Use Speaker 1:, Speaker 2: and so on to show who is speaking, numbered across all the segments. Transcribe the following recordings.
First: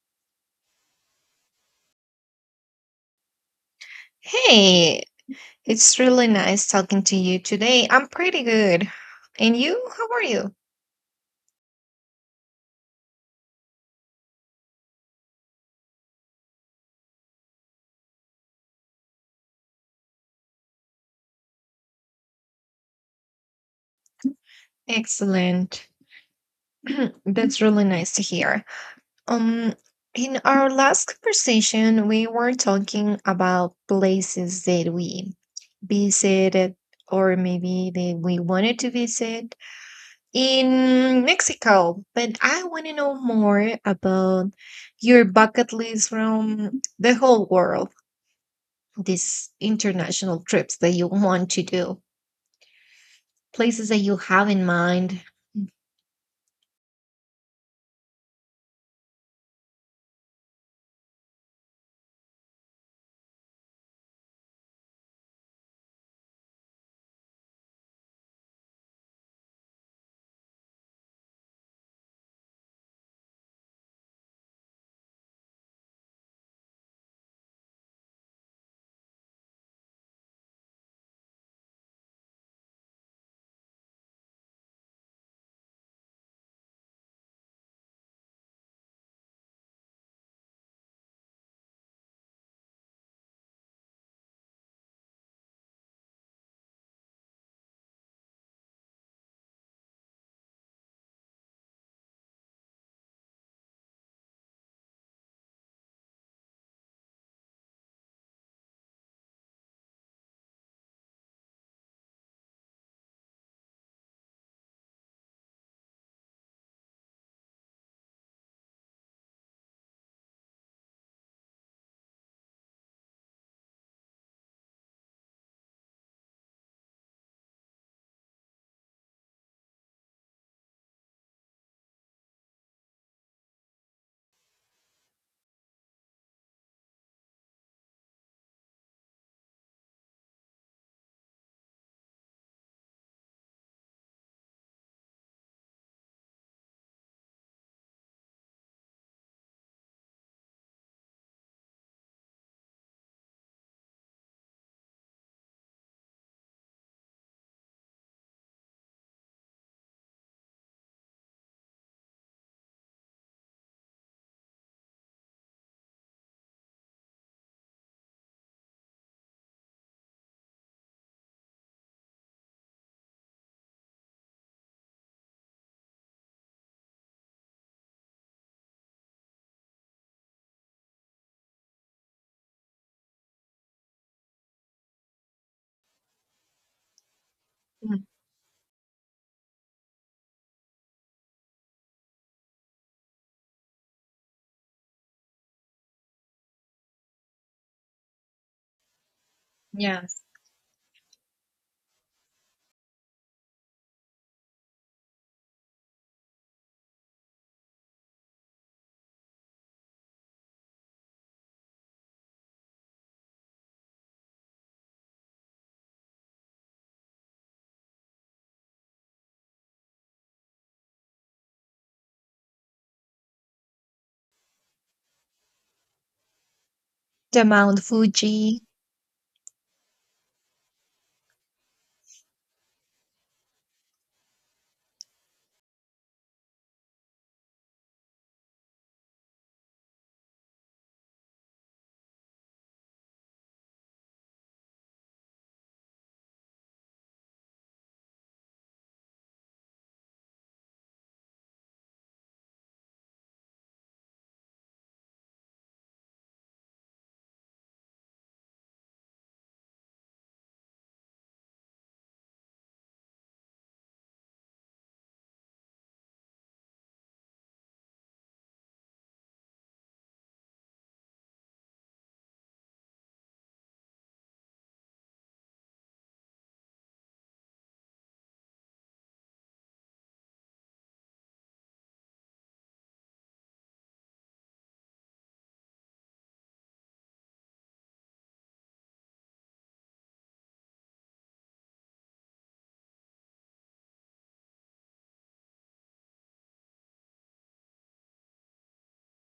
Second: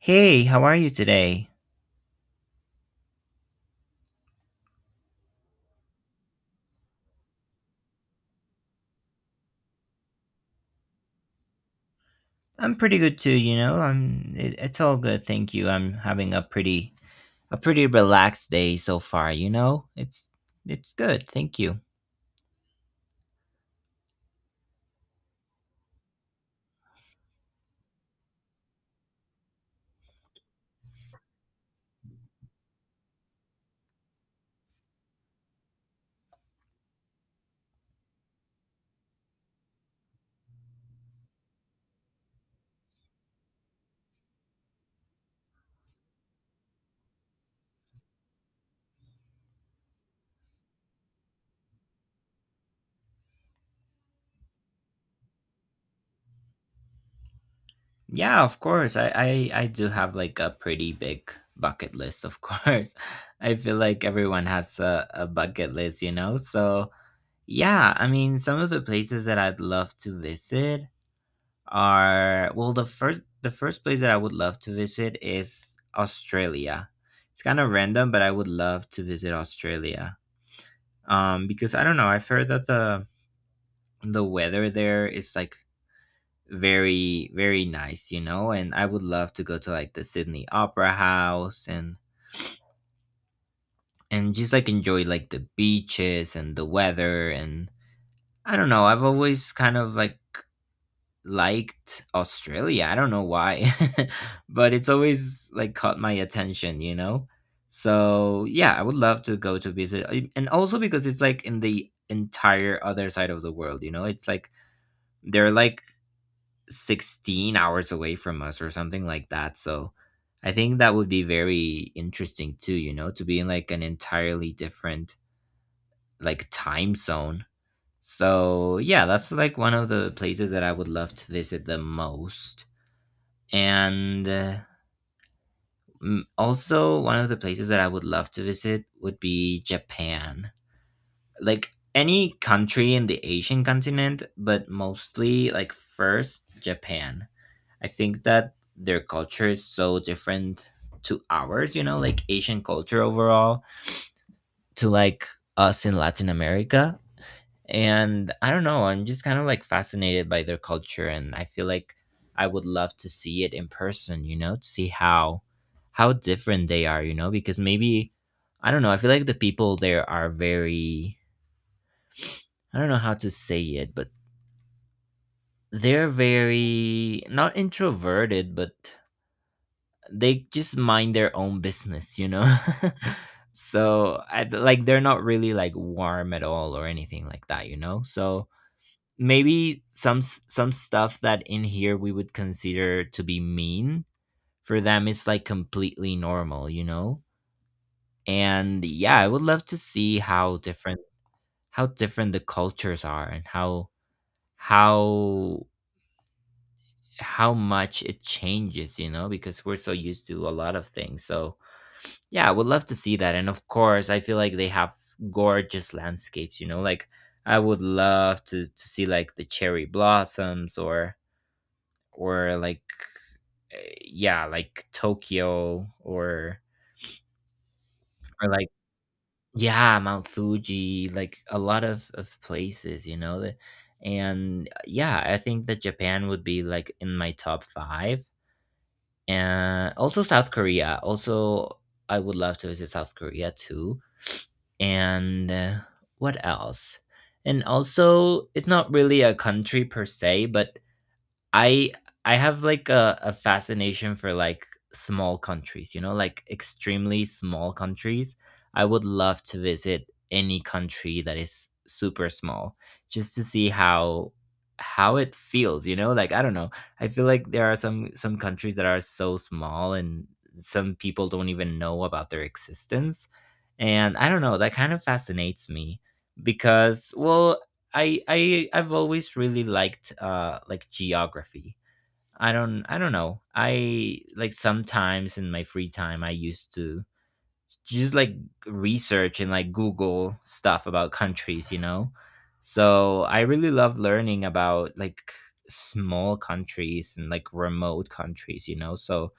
Speaker 1: Hey, how are you today?
Speaker 2: Hey, it's really nice talking to you today. I'm pretty good. And you? How are you?
Speaker 1: I'm pretty good too, you know. It's all good, thank you. I'm having a pretty relaxed day so far, you know? It's good, thank you.
Speaker 2: Excellent. That's really nice to hear. Um, in our last conversation, we were talking about places that we visited or maybe that we wanted to visit in Mexico. But I want to know more about your bucket list from the whole world. These international trips that you want to do? Places that you have in mind?
Speaker 1: Yeah, of course. I do have like a pretty big bucket list, of course. I feel like everyone has a bucket list, you know? So, yeah, I mean, some of the places that I'd love to visit are well the first place that I would love to visit is Australia. It's kind of random, but I would love to visit Australia. Because I don't know, I've heard that the weather there is like very nice, you know, and I would love to go to like the Sydney Opera House and just like enjoy like the beaches and the weather and I don't know, I've always kind of like liked Australia. I don't know why, but it's always like caught my attention, you know? So, yeah, I would love to go to visit. And also because it's like in the entire other side of the world, you know? It's like they're like 16 hours away from us or something like that. So, I think that would be very interesting too, you know, to be in like an entirely different like time zone. So, yeah, that's like one of the places that I would love to visit the most. And uh, Also, one of the places that I would love to visit would be Japan. Like any country in the Asian continent, but mostly like first Japan. I think that their culture is so different to ours, you know, like Asian culture overall to like us in Latin America, and I don't know, I'm just kind of like fascinated by their culture, and I feel like I would love to see it in person, you know, to see how different they are, you know, because maybe I don't know, I feel like the people there are very I don't know how to say it, but they're very not introverted, but they just mind their own business, you know. Like they're not really like warm at all or anything like that, you know,
Speaker 2: Mm,
Speaker 1: so maybe some stuff that in here we would consider to be mean for them is like completely normal, you know, and yeah I would love to see
Speaker 2: yes.
Speaker 1: how different the cultures are and how how how much it changes, you know, because we're so used to a lot of things. So yeah, I would love to see that, and of course I feel like they have gorgeous landscapes, you know, like I would love to see like the cherry blossoms or like uh, yeah, like Tokyo
Speaker 2: The Mount
Speaker 1: or
Speaker 2: Fuji.
Speaker 1: like yeah, Mount Fuji, like a lot of places, you know. And yeah, I think that Japan would be like in my top 5, and also South Korea. Also I would love to visit South Korea too. And What else? And also it's not really a country per se, but I I have like a fascination for like small countries, you know, like extremely small countries. I would love to visit any country that is super small just to see how it feels, you know? Like I don't know. I feel like there are some countries that are so small and some people don't even know about their existence. And I don't know, that kind of fascinates me because well, I've always really liked like geography. I don't know. I like sometimes in my free time I used to just like research and like Google stuff about countries, you know. So I really love learning about like small countries and like remote countries, you know. So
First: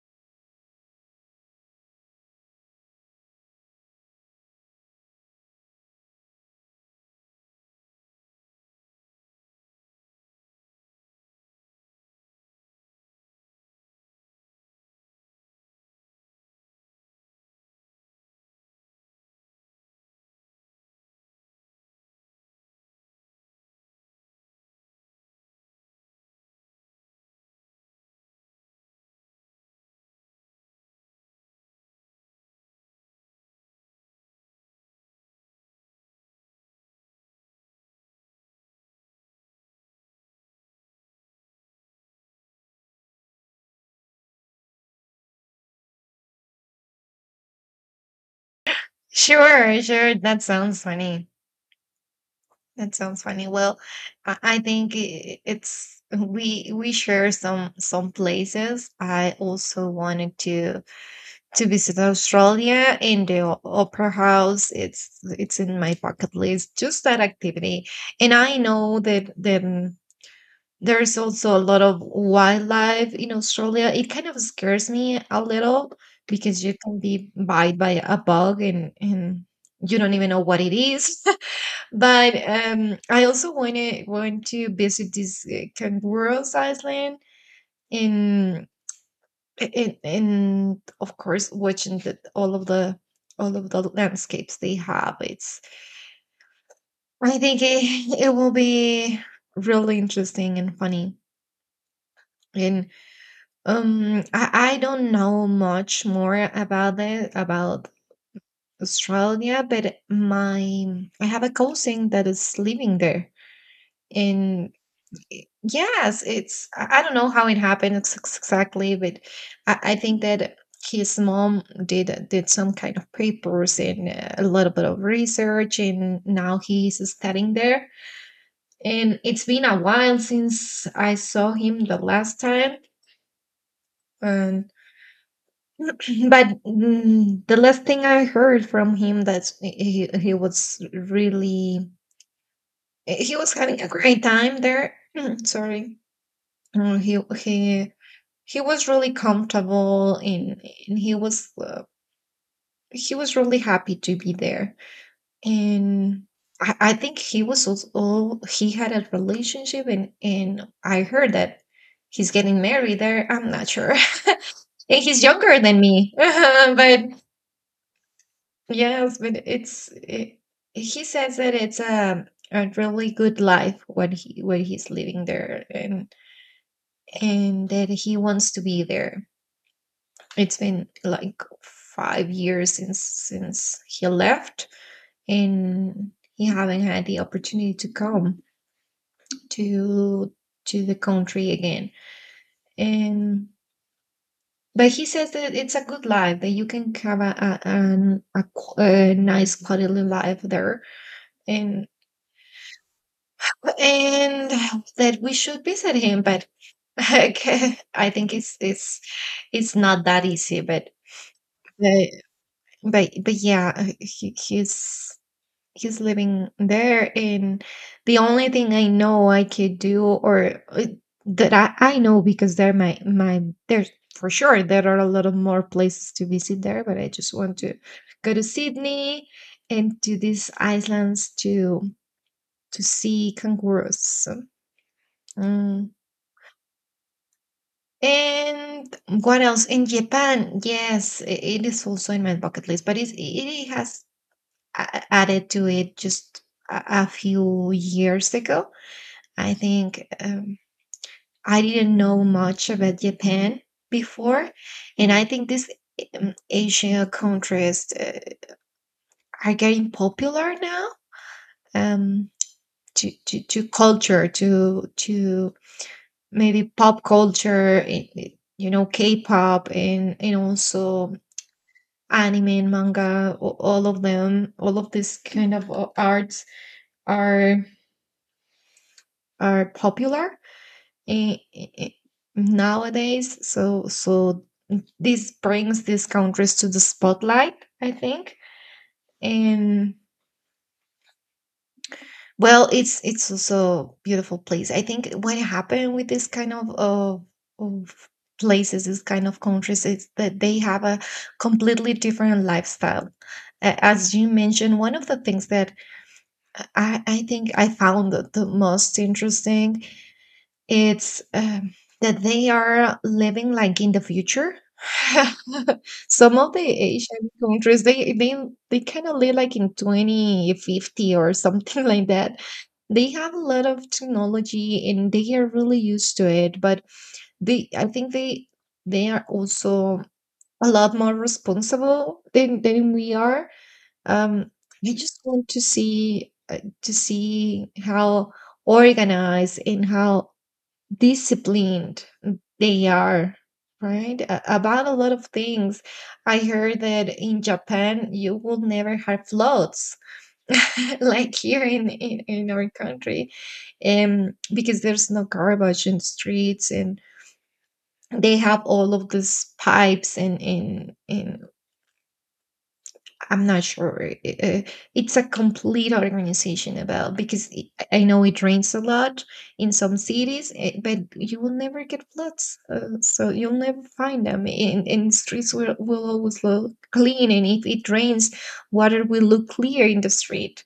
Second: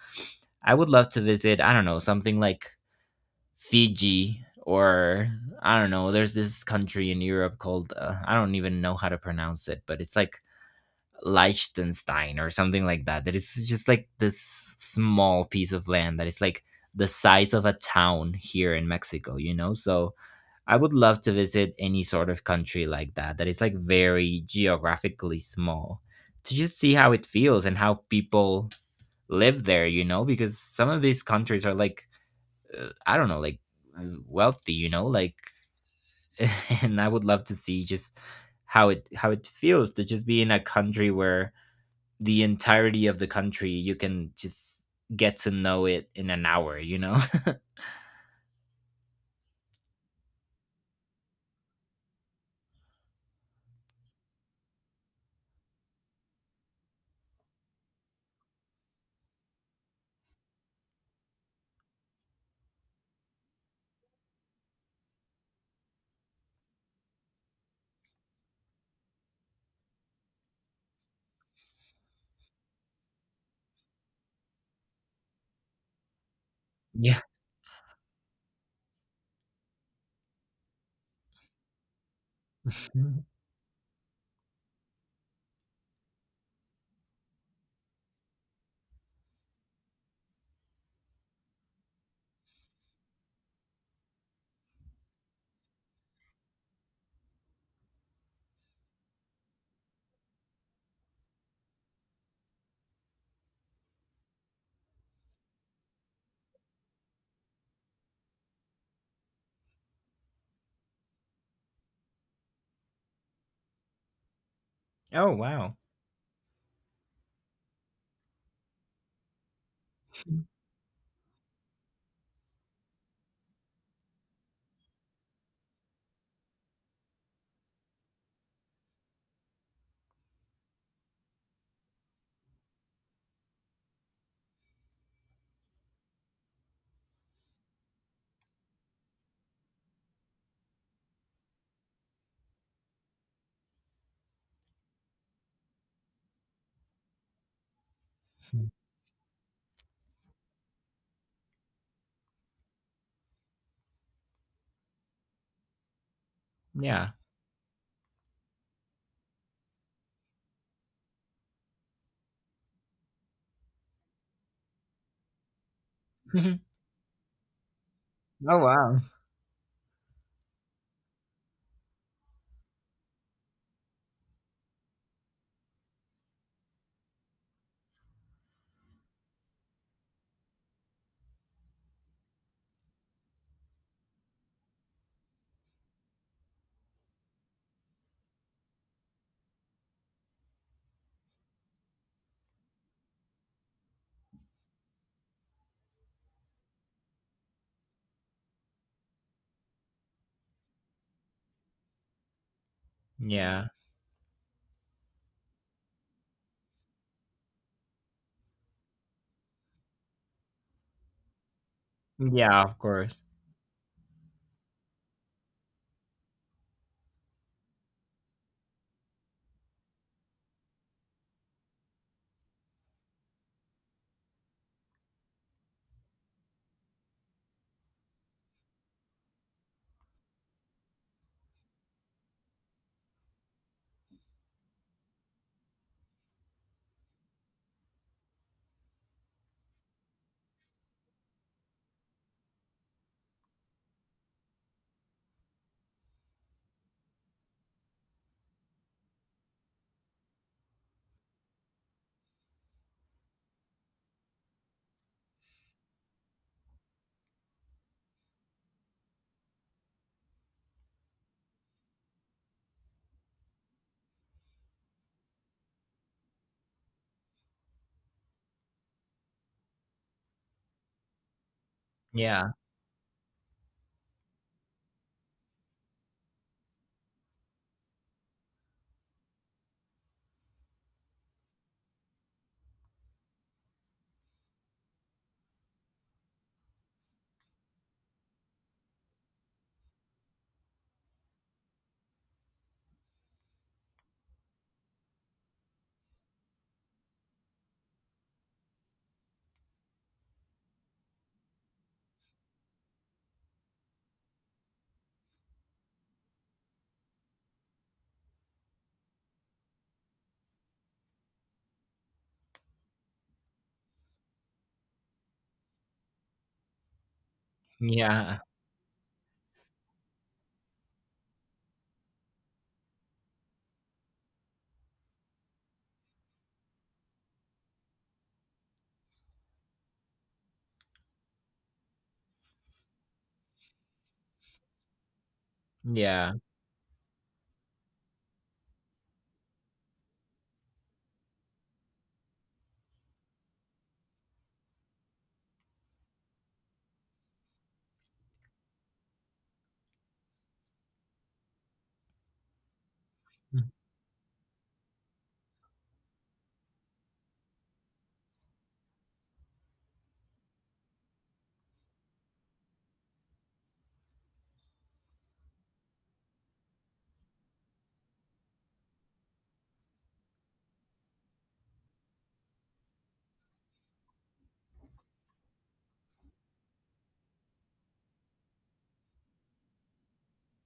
Speaker 1: I would love to visit, I don't know, something like Fiji or I don't know. There's this country in Europe called I don't even know how to pronounce it, but it's like Liechtenstein or something like that. That is just like this small piece of land that is like the size of a town here in Mexico, you know? So I would love to visit any sort of country like that, that is like very geographically small, to just see how it feels and how people live there, you know? Because some of these countries are like I don't know, like wealthy, you know, like, and I would love to see just how it feels to just be in a country where the entirety of the country you can just get to know it in an hour, you know?
Speaker 2: Sure, sure. That sounds funny. That sounds funny. Well, I think it's we share some places. I also wanted to visit Australia and the Opera House. It's in my bucket list. Just that activity, and I know that then there's also a lot of wildlife in Australia. It kind of scares me a little because you can
Speaker 1: Yeah.
Speaker 2: be bite by a bug and you don't even know what it is. But
Speaker 1: Mhm.
Speaker 2: I also want to visit this Kangaroos Island. In and of course watching the, all of the all of the landscapes they have, it's I think it, it will be really interesting and funny and I don't know much more about it about Australia, but my I have a cousin that is living there. And
Speaker 1: Oh wow.
Speaker 2: yes, it's I don't know how it happened ex ex exactly, but I think that his mom did some kind of papers and a little bit of research, and now he's studying there. And it's been a while since I saw him the last time, and but the last thing I heard from him that he was really he was having a great time there. Sorry. He he
Speaker 1: Mhm.
Speaker 2: was really comfortable and he was really happy to be there. And I
Speaker 1: Yeah.
Speaker 2: think he was also he had a relationship and I heard that he's getting married there. I'm not sure. And he's younger than me. But
Speaker 1: Oh wow.
Speaker 2: yes, but it's it, he says that it's a really good life what he what he's living there, and that he wants to be there. It's been like 5 years since he left, and he haven't had the opportunity to come to to the country again. And but he says that it's a good life, that you can have a, a nice quality life there, and
Speaker 1: Yeah.
Speaker 2: and that we should visit him, but okay, I think it's not that easy, but
Speaker 1: Yeah, of course.
Speaker 2: but yeah he's he's living there. And the only thing I know I could do or that I know, because there my there's for sure there are a lot of more places to visit there, but I just want to go to Sydney and to these islands to see kangaroos. Mm. And what else in Japan? Yes, it is also in my bucket list, but it's, it has added to it just a few years ago, I think. I didn't know much about Japan before, and I think these Asian countries are getting popular now, um, to culture, to maybe pop culture, you know, K-pop, and also anime
Speaker 1: Yeah.
Speaker 2: and manga. All of them, all of these kind of arts are are popular. i- i- i- Nowadays, so so this brings these countries to the spotlight, I think. And well, it's also a beautiful place. I think what happened with this kind of places, this kind of countries, is that they have a completely different lifestyle. As you mentioned, one of the things that I think I found the most interesting it's, that they are living, like, in the future. Some of the Asian countries, they
Speaker 1: Yeah.
Speaker 2: they kinda live, like, in 2050 or something like that. They have a lot of technology, and they are really used to it, but they I think they are also a lot more responsible than we are. Um, I just want
Speaker 1: Yeah.
Speaker 2: to see how organized and how disciplined they are right about a lot of things. I heard that in Japan you will never have floods like here in our country,
Speaker 1: Mm.
Speaker 2: because there's no garbage in streets, and they have all of these pipes and in I'm not sure. Uh, It's a complete organization about, because I know it rains a lot in some cities, eh, but you will never get floods. So you'll never find them. And streets will always look clean. And if it rains, water will look clear in the street.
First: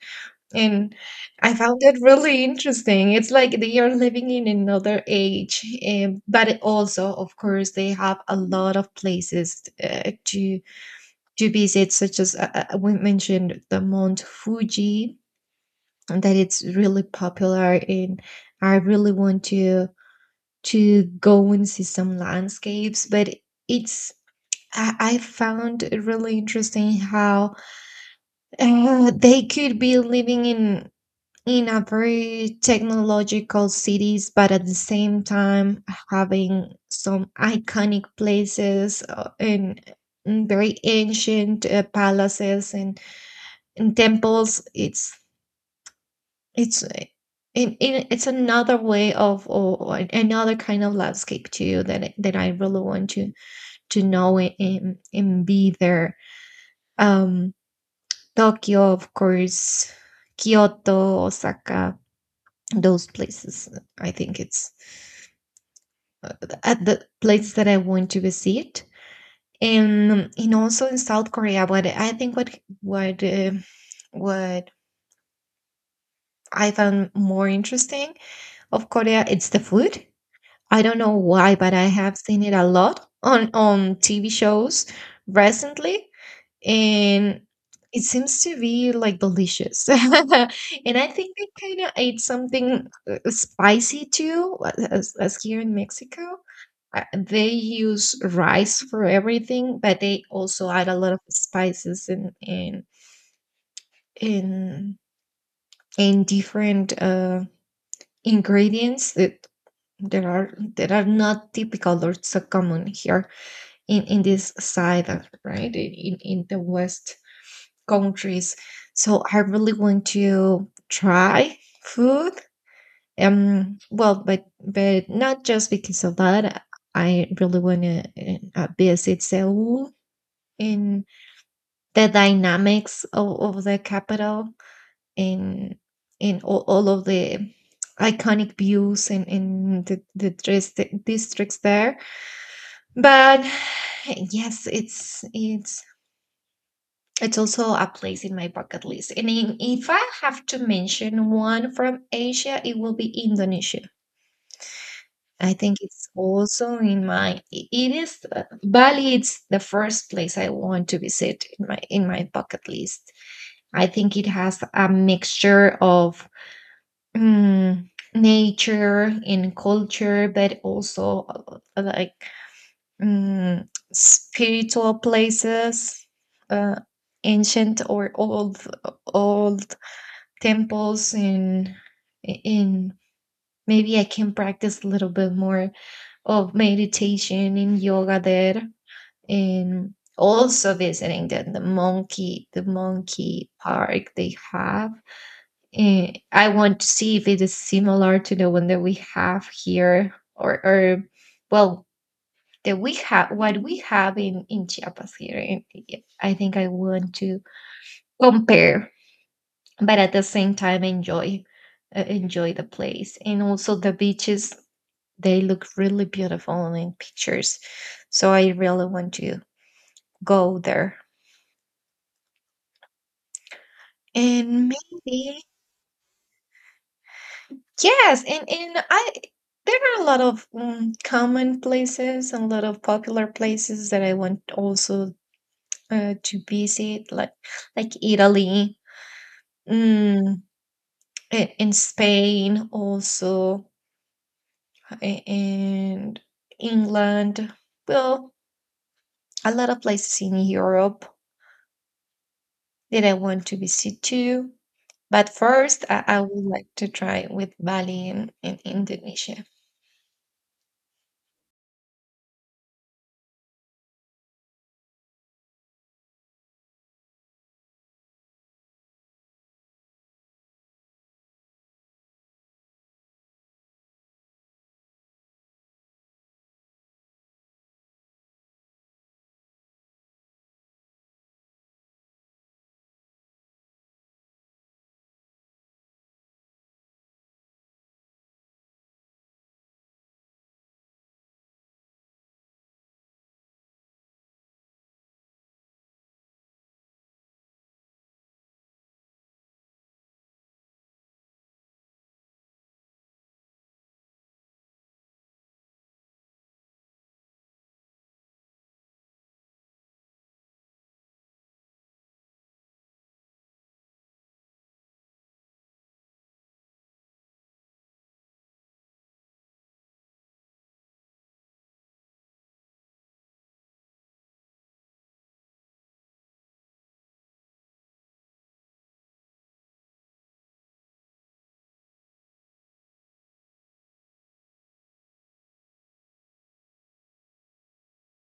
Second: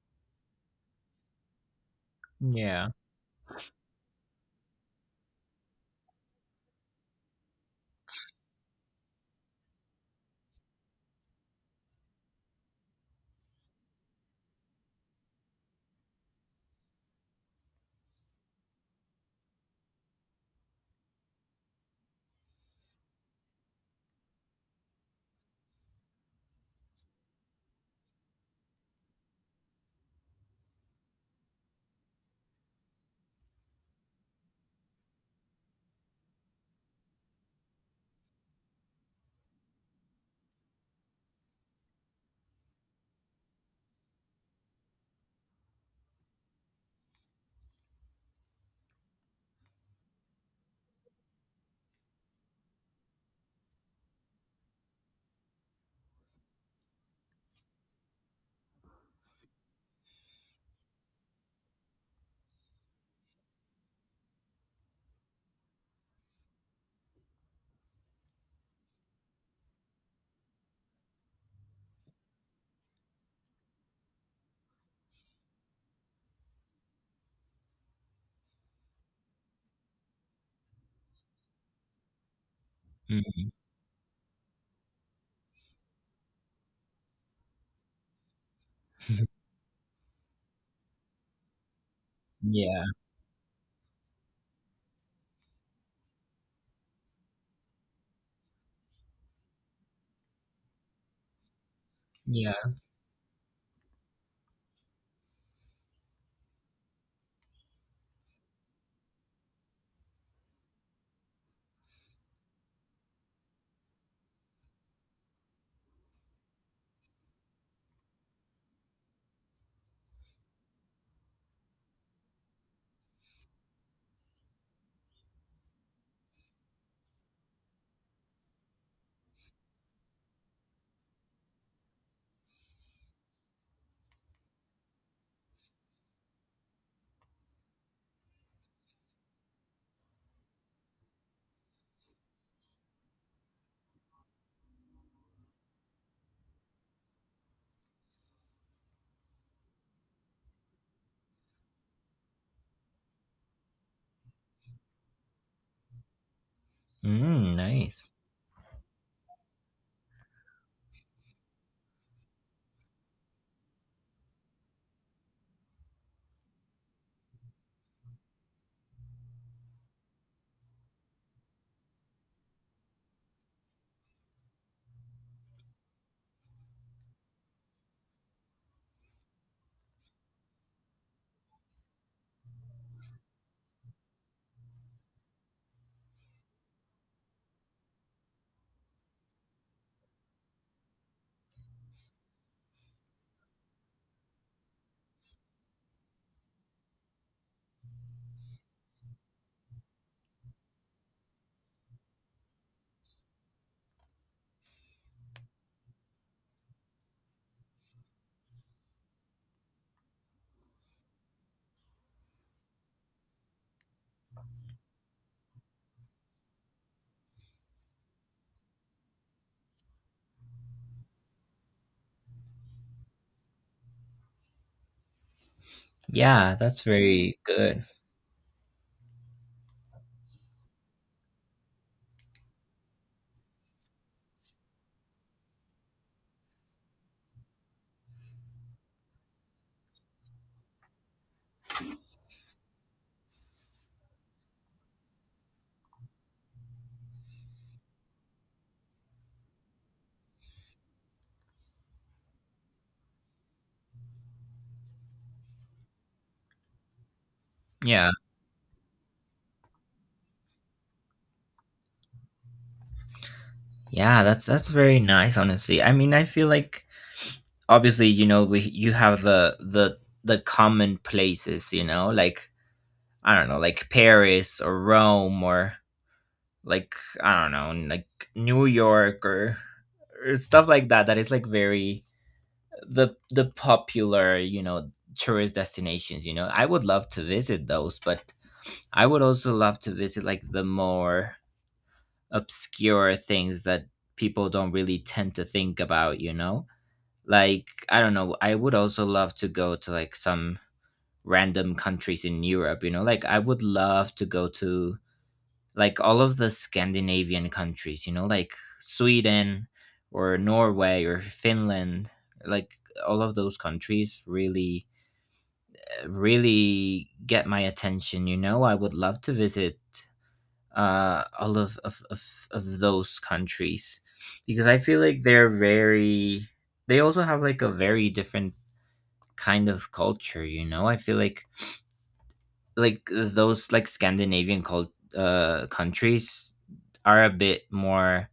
Speaker 2: And I found that really
Speaker 1: Yeah.
Speaker 2: interesting. It's like they are living in another age. But also, of course, they have a lot of places to visit, such as we mentioned the Mount Fuji, and that it's really popular, and I really want to go and see some landscapes, but it's I found it really interesting how they could be living in a very technological cities, but at the same time having some iconic places and very ancient palaces and in temples. It's in, it's another way of or another kind of landscape too that that I really want to know and be there. Um, Tokyo, of course, Kyoto, Osaka, those places. I think it's at the place that I want to visit, and also in South Korea. What I think what uh, what I found more interesting of Korea, it's the food. I don't know why, but I have seen it a lot
Speaker 1: Mhm.
Speaker 2: on TV shows recently, and it seems to be like delicious. And I think they kind of ate
Speaker 1: Yeah.
Speaker 2: something spicy too, as here in Mexico. They use rice for everything, but they also add a lot of spices
Speaker 1: Yeah.
Speaker 2: and, and different ingredients that that are that are not typical or so common here in this side of right in the west countries. So I really want to try food. Um, well, but not just because of that, I really want to visit Seoul and the dynamics of the capital, and and all of the iconic views and in the districts there. But yes, it's it's also a place in my bucket list. And in, if I have to mention one from Asia, it will be Indonesia. I think it's also in my
Speaker 1: Mm,
Speaker 2: it
Speaker 1: nice.
Speaker 2: is Bali it's the first place I want to visit in my bucket list. I think it has a mixture of nature and culture, but also like mm, spiritual places, uh, ancient or old old temples and in maybe I can practice a little bit more of meditation and yoga there, and also visiting the monkey park they have. And I want to see if it is similar to the one that we have here or well that we have what we have in Chiapas here, and I think I want to compare, but at the same time enjoy enjoy the place and also the beaches. They look really beautiful in pictures, so I really want to go there and maybe
Speaker 1: Yeah, that's very good.
Speaker 2: yes and I there are a lot of common places and a lot of popular places that I want also to visit, like Italy, mm, in Spain also and England, well, a lot of places in Europe that I want to visit too. But first, I would like to try with Bali
Speaker 1: Yeah.
Speaker 2: in Indonesia.
Speaker 1: Yeah, that's very nice, honestly. I mean, I feel like obviously, you know, we you have the common places, you know, like I don't know, like Paris or Rome or like I don't know, like New York or stuff like that, that is like very the popular, you know, tourist destinations, you know. I would love to visit those, but I would also love to visit like the more obscure things that people don't really tend to think about, you know? Like I don't know, I would also love to go to like some random countries in Europe, you know, like I would love to go to like all of the Scandinavian countries, you know, like Sweden or Norway or Finland, like all of those countries really really get my attention, you know, I would love to visit all of those countries because I feel like they're very they also have like a very different kind of culture, you know, I feel like those like scandinavian cult countries are a bit more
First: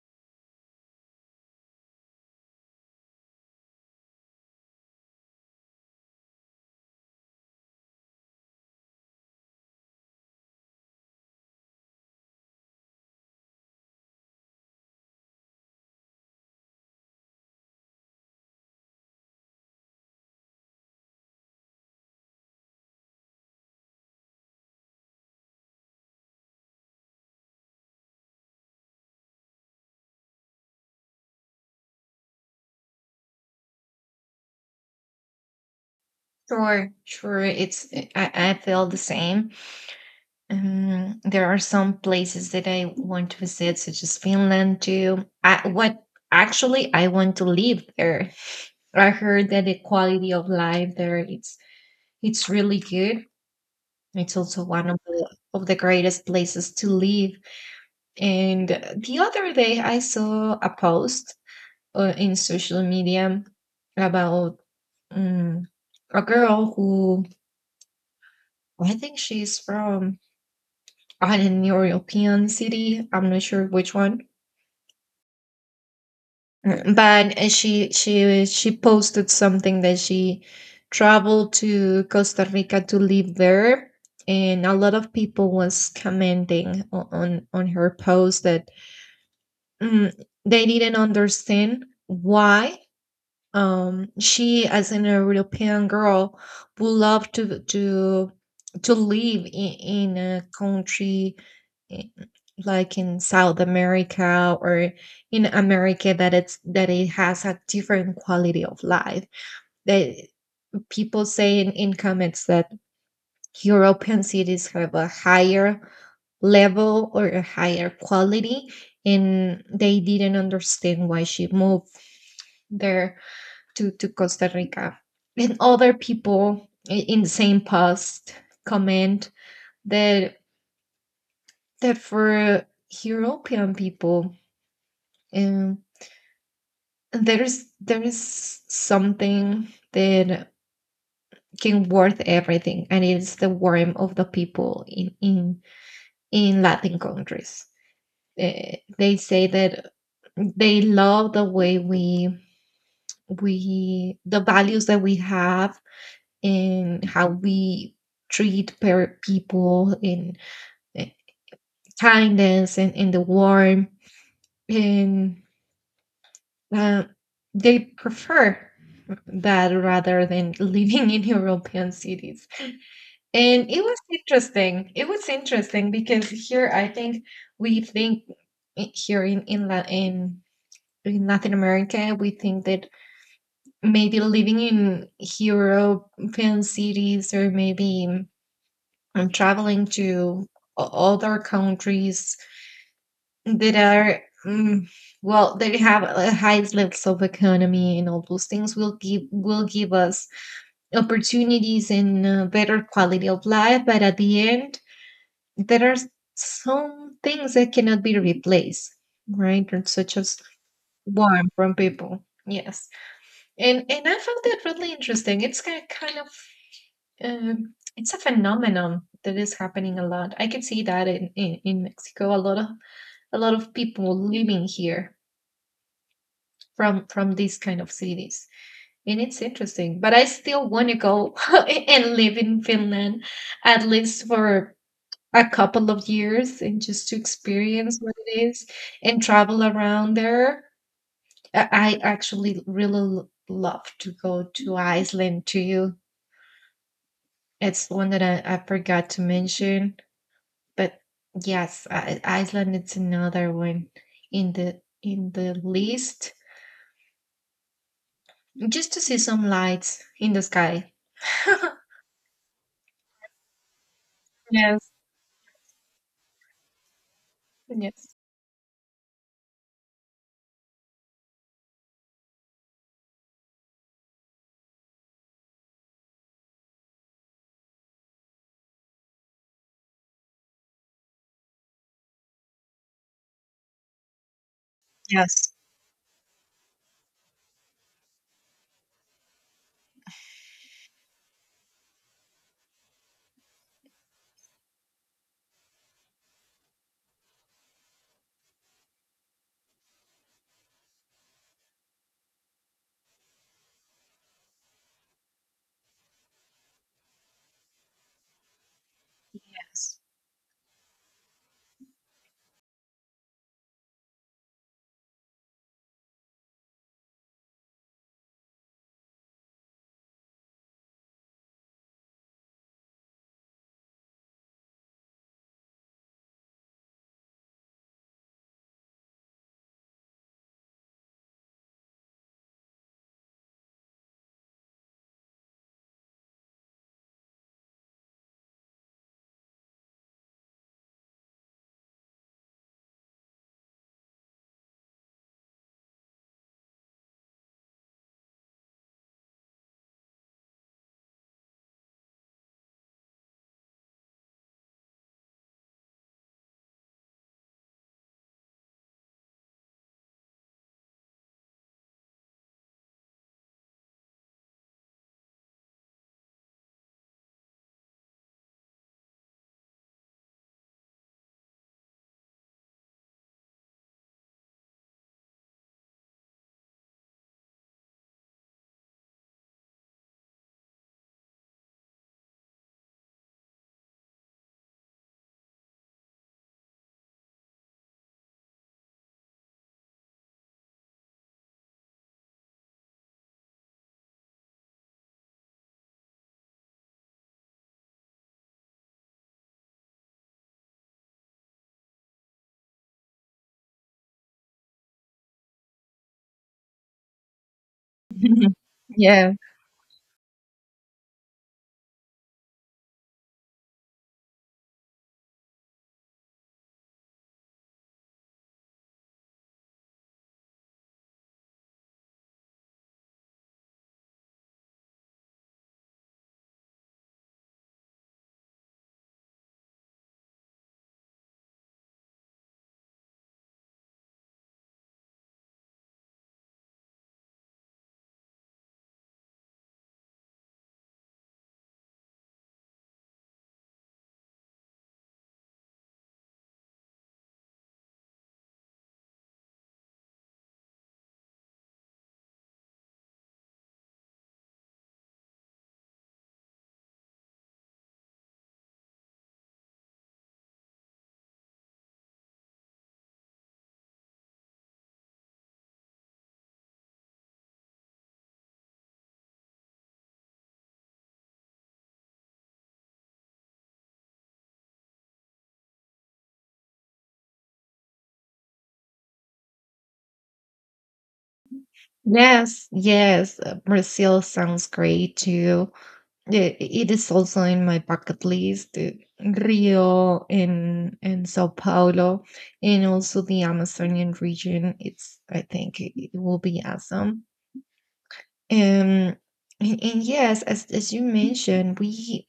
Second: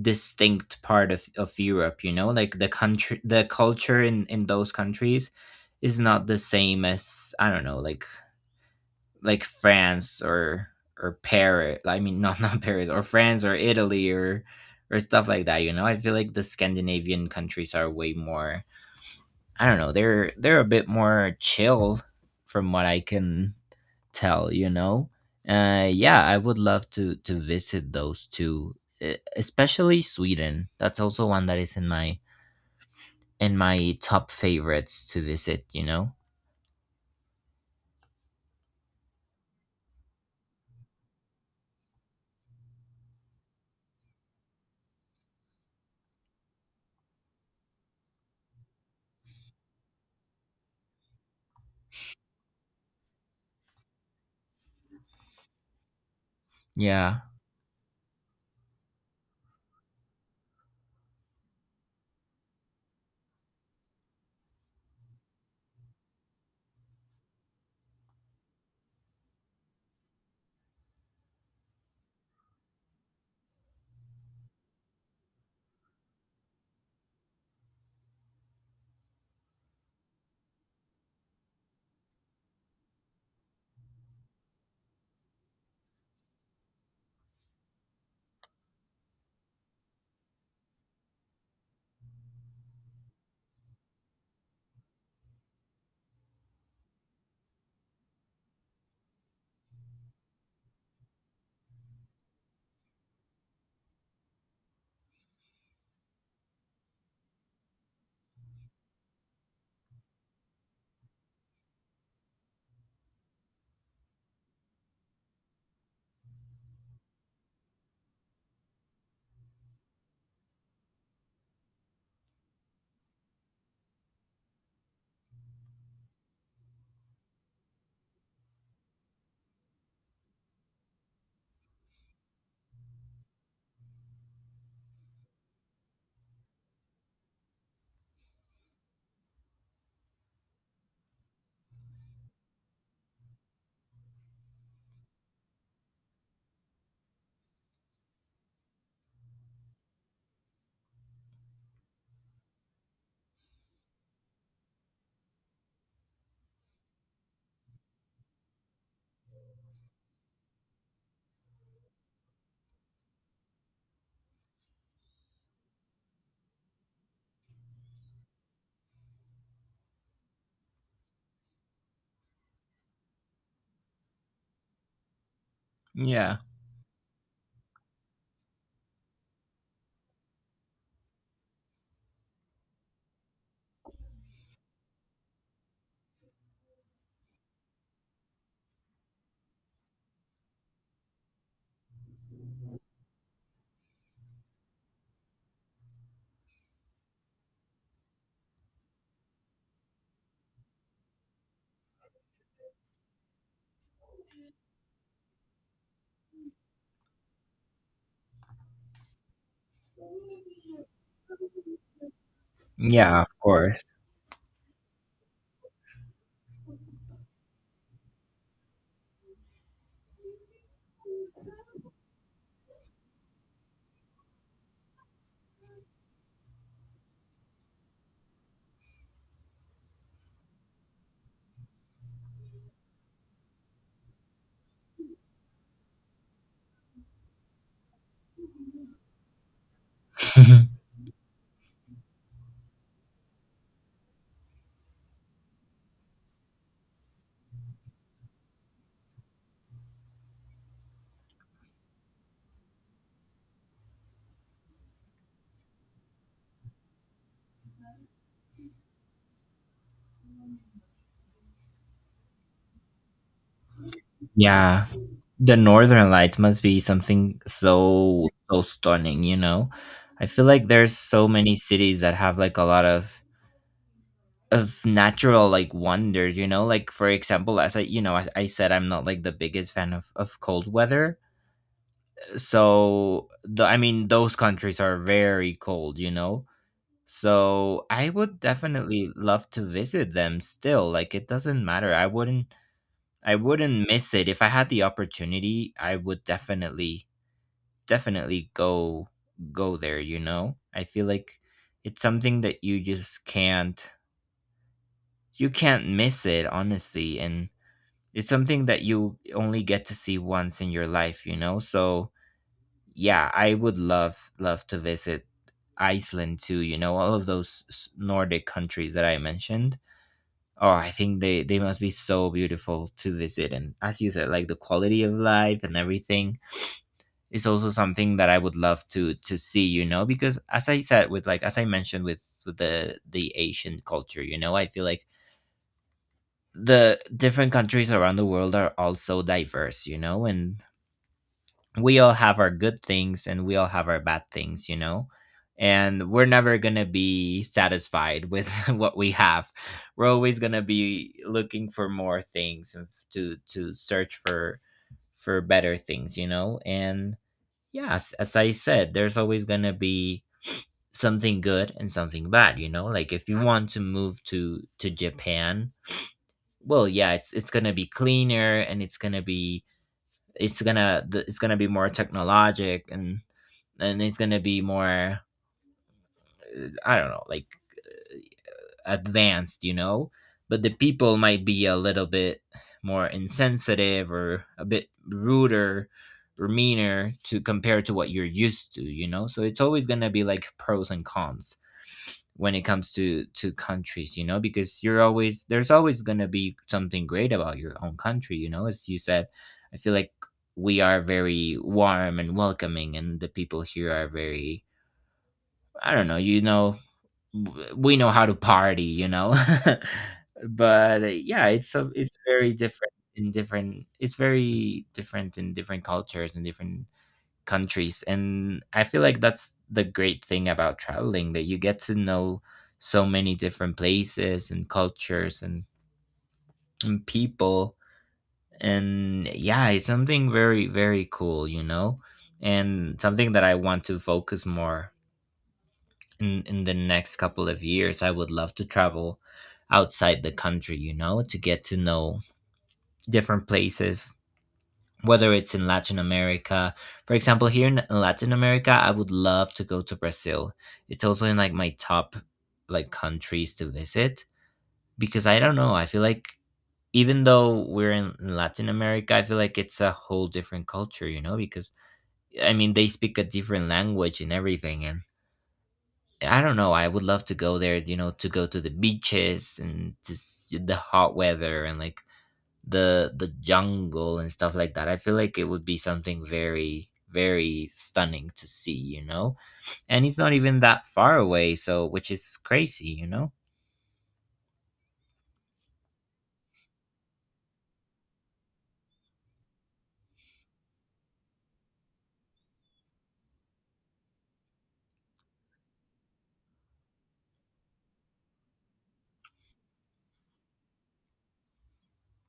Speaker 1: distinct part of Europe, you know, like the culture in those countries is not the same as I don't know, like France or Paris, I mean not not Paris or France or Italy or stuff like that, you know, I feel like the Scandinavian countries are way more I don't know, they're a bit more chill from what I can tell, you know. Yeah, I would love to visit those two, especially Sweden. That's also one that is in my top favorites to visit, you know.
Speaker 2: Sure, sure. It's I feel the same. There are some places that I want to visit, such as Finland too. I, what actually I want to live there. I heard that the quality of life there it's really good. It's also one of the greatest places to
Speaker 1: Yeah.
Speaker 2: live. And the other day, I saw a post in social media about um, a girl who I think she's from an European city. I'm not sure which one, but she she posted something that she traveled to Costa Rica to live there, and a lot of people was commenting on her post that mm, they didn't understand why. She, as an European girl, would love to live in a country i- like in South America or in America that it's that it has a different quality of life. That people say in comments that European cities have a higher level or a higher quality, and they didn't understand why she moved there, to Costa Rica. And other people in the same post comment that for European people, um, there is something that can worth everything, and it's the warmth of the people in Latin countries. They say that they love the way we, the values that we have in how we treat per people in uh, kindness and in the warmth, and uh, they prefer that rather than living in european cities. And it was interesting because
Speaker 1: Yeah.
Speaker 2: here I think we think, here in in Latin America, we think that maybe living in European cities, or maybe I'm traveling to other countries that are well, they have a high levels of economy, and all those things will give us opportunities and, better quality of life, but at the end there are some things that cannot be replaced, right? And such as warmth from people, yes.
Speaker 1: Yeah, of
Speaker 2: and
Speaker 1: course.
Speaker 2: and I found that really interesting. It's kind of, it's a phenomenon that is happening a lot. I can see that in Mexico, a lot of, a lot of people living here from these kind of cities, and it's interesting. But I still want to go and live in Finland, at least for a couple of years, and just to experience what it is and travel around there. I actually really love to go to Iceland too. It's one that I forgot to mention. But yes, Iceland, it's another one in the list, just to see some lights in the sky.
Speaker 1: Yeah,
Speaker 2: Yes,
Speaker 1: the northern lights must be something
Speaker 2: yes.
Speaker 1: so so stunning, you know. I feel like there's so many cities that have like a lot of natural like wonders, you know, like for example, as I you know, as I said, I'm not like the biggest fan of cold weather, so the I mean those countries are
Speaker 2: Yes,
Speaker 1: very cold, you know, so I would definitely love to visit them still, like it doesn't matter, I wouldn't miss it. If I had the opportunity, I would definitely go there, you know, I feel like it's something that you just can't you can't miss it, honestly, and it's something that you only get to
Speaker 2: yes.
Speaker 1: see once in your life, you know? So, yeah, I would love to visit Iceland too, you know, all of those Nordic countries that I mentioned. Oh, I think they must be so beautiful to visit, and as you said, like the quality of life and everything is also something that I would love to see, you know, because as I said with like as I mentioned with the Asian culture, you know, I feel like the different countries around the world are also diverse, you know, and we all have our good things and we all have our bad things, you know? And we're never going to be satisfied with what we have. We're always going to be looking for more things and to search for better things, you know? And yeah, as I said, there's always going to be something good and something bad, you know? Like if you want to move to Japan, well, yeah, it's going to be cleaner and it's going to be it's gonna be more technologic and it's gonna be more I don't know like advanced, you know. But the people might be a little bit more insensitive or a bit ruder or meaner to compare to what you're used to, you know. So it's always gonna be like pros and cons when it comes to countries, you know, because you're always there's always going to be something great about your own country, you know, as you said, I feel like we are very warm and welcoming, and the people here are very I don't know, you know, we know how to party, you
Speaker 2: Yeah.
Speaker 1: know. But yeah, it's very different in different it's very different in different cultures and different countries, and I feel like that's the great thing about traveling, that you get to know so many different places and cultures, and people, and yeah, it's something very very cool, you know, and something that I want to focus more in the next couple of years. I would love to travel outside the country, you know, to get to know different places, whether it's in Latin America. For example, here in Latin America, I would love to go to Brazil. It's also in like my top like countries to visit, because I don't know, I feel like even though we're in Latin America, I feel like it's a whole different culture, you know, because I mean, they speak a different language and everything, and I don't know, I would love to go there, you know, to go to the beaches and just the hot weather and like the jungle and stuff like that. I feel like it would be something very very stunning to see, you know? And it's not even that far away, so which is
Speaker 2: Yes,
Speaker 1: crazy, you know?
Speaker 2: yes. Brazil sounds great too. It is also in my bucket list. Rio and Sao Paulo, and also the Amazonian region. It's, I think it it will be awesome. Um, and yes, as you mentioned, we,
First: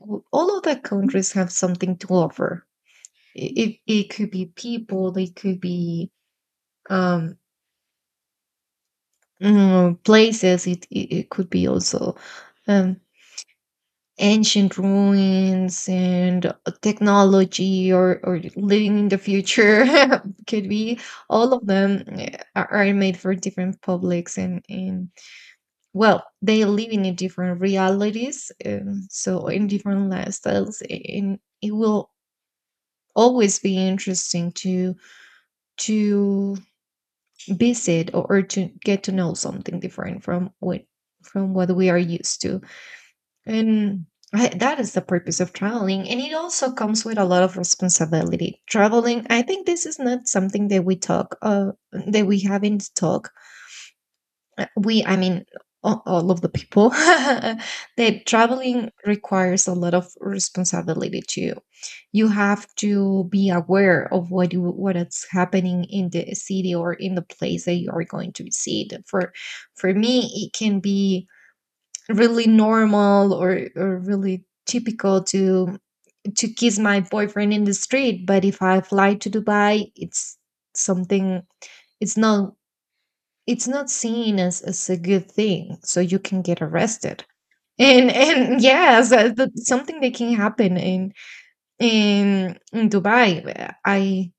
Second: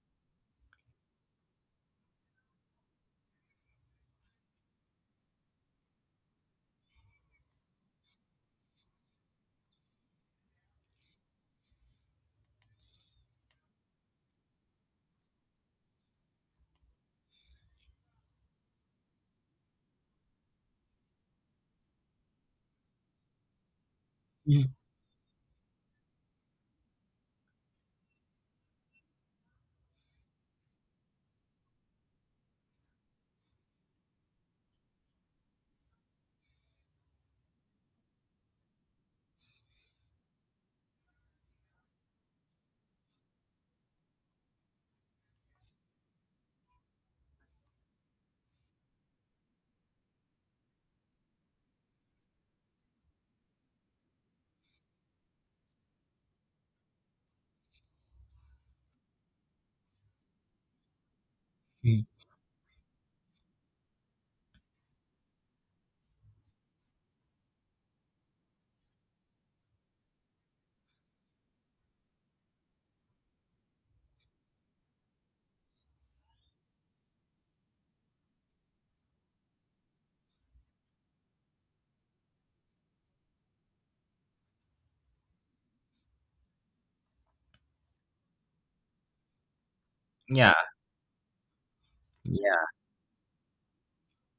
Speaker 2: all of the countries have something to offer. It, it could be people, it could be um, places, it could be also um, ancient ruins and technology, or living in the future. Could be all of them. Are made for different publics, and well, they live in a different realities, so in different lifestyles, and it will always be interesting to visit, or to get to know something different from what, from what we are used to. And I, that is the purpose of traveling, and it also comes with a lot of responsibility. Traveling, I think, this is not something that we talk, that we haven't talked, we, I mean, all of the people that traveling requires a lot of responsibility too.
Speaker 1: Mhm.
Speaker 2: You have to be aware of what you, what is happening in the city or in the place that you are going to visit. For me it can be really normal, or really typical to kiss my boyfriend in the street, but if I fly to Dubai, it's something, it's not, it's not seen as a good thing, so you can get arrested. And yes, that, something that can
Speaker 1: Yeah.
Speaker 2: happen in, in
Speaker 1: Yeah.
Speaker 2: in Dubai. I i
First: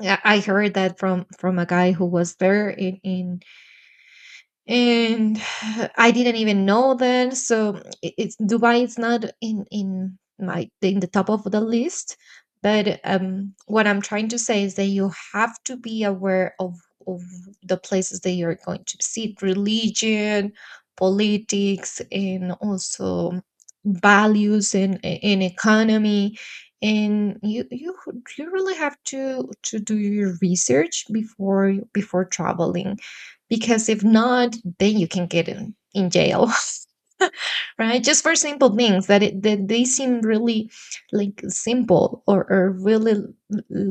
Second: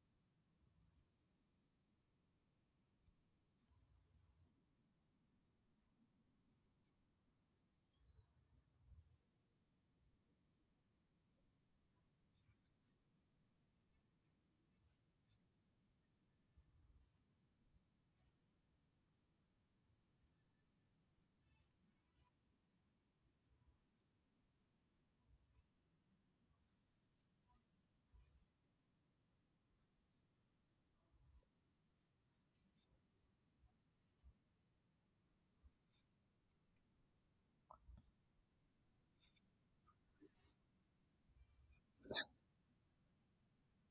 Speaker 2: I heard that from a guy who was there in, and I didn't even know then. So it, it's, Dubai is not in in my, in the top of the list. But what I'm trying to say is that you have to be aware of the places that you're going to visit, religion, politics, and also values and economy. And you you really have to do your research before before traveling, because if not, then you can get in jail, right? Just for simple things that, it, that they seem really like simple, or really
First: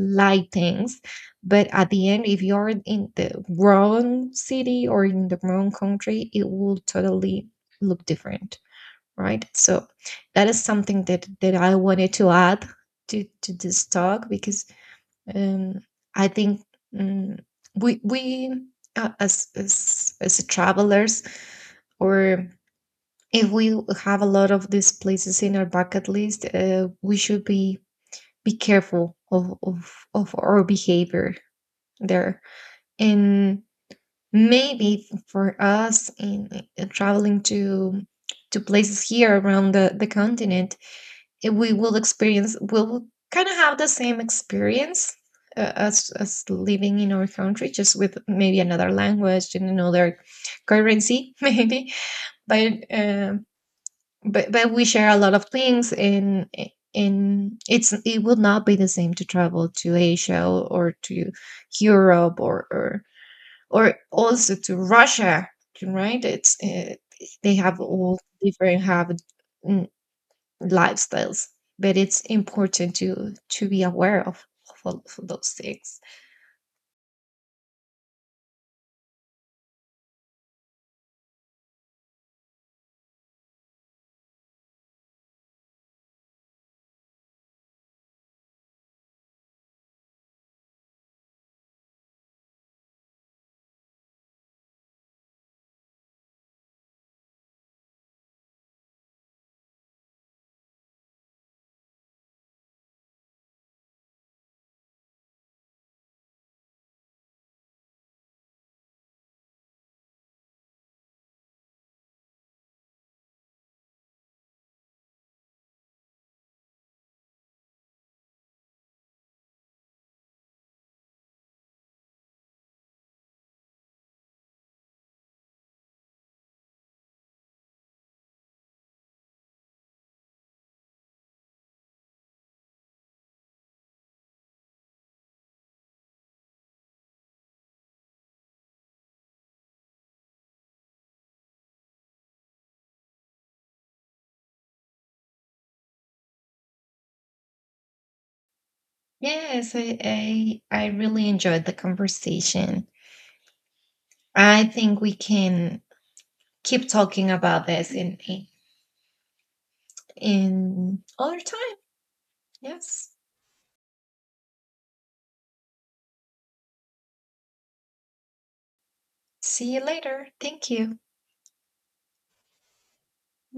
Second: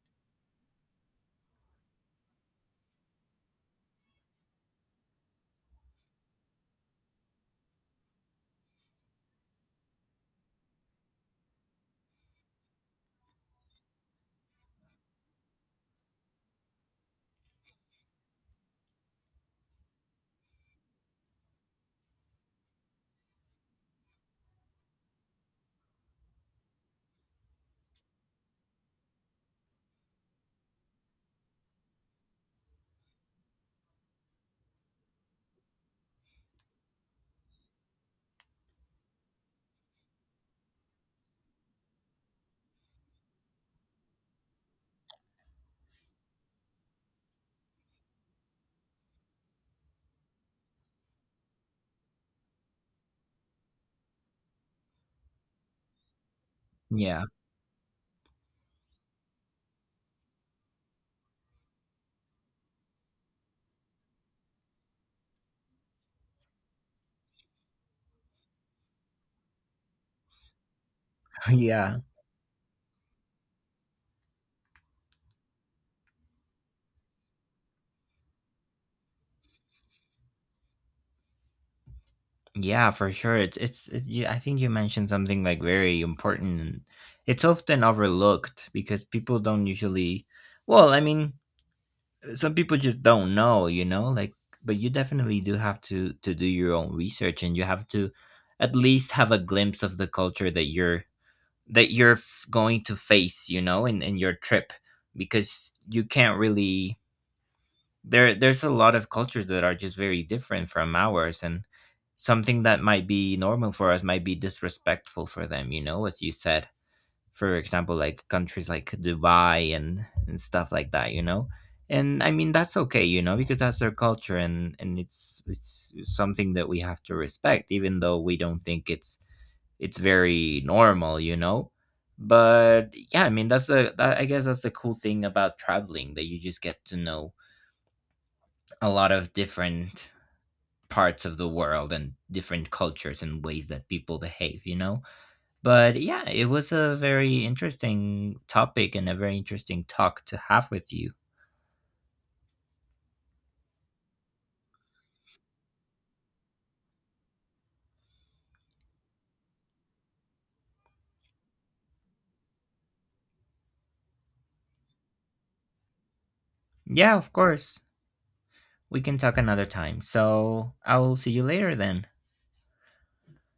Speaker 2: light things, but at the end, if you're in the wrong city or in the wrong country, it will totally look different, right? So that is something that that I wanted to add to this talk, because um, I think um, we as as travelers, or if we have a lot of these places in our bucket list, we should be careful of of our behavior there. And maybe for us in traveling to places here around the continent, we will experience, we'll kind of have the same experience, as living in our country, just with maybe another language and another currency, maybe. But but we share a lot of things, and
Speaker 1: Yeah.
Speaker 2: and it's, it will not be the same to travel to asia, or to europe, or also to russia, right? It's, they have all different have. mm, Lifestyles. But
Speaker 1: Yeah.
Speaker 2: it's important to be aware of all of those things.
Speaker 1: Yeah, for sure. I think you mentioned something like very important. It's often overlooked because people don't usually well, I mean, some people just don't know, you know, like but you definitely do have to do your own research, and you have to at least have a glimpse of the culture that you're going to face, you know, in your trip, because you can't really there's a lot of cultures that are just very different from ours, and something that might be normal for us might be disrespectful for them, you know, as you said, for example, like countries like Dubai and stuff like that, you know. And I mean, that's okay, you know, because that's their culture, and it's something that we have to respect even though we don't think it's very normal, you know. But yeah, I mean, that's I guess that's the cool thing about traveling, that you just get to know a lot of different parts of the world and different cultures and ways that people behave, you know. But yeah, it was a very interesting topic and a very
Speaker 2: Yes,
Speaker 1: interesting
Speaker 2: I,
Speaker 1: talk to
Speaker 2: I
Speaker 1: have
Speaker 2: i
Speaker 1: with you.
Speaker 2: really enjoyed the conversation. I think we can keep talking about this in other time. Yes,
Speaker 1: Yeah, of course. We can talk another
Speaker 2: see you
Speaker 1: time.
Speaker 2: later, thank
Speaker 1: So
Speaker 2: you.
Speaker 1: I'll see you later then.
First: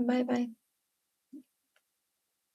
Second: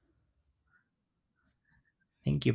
Speaker 2: Bye bye.
Speaker 1: Thank you.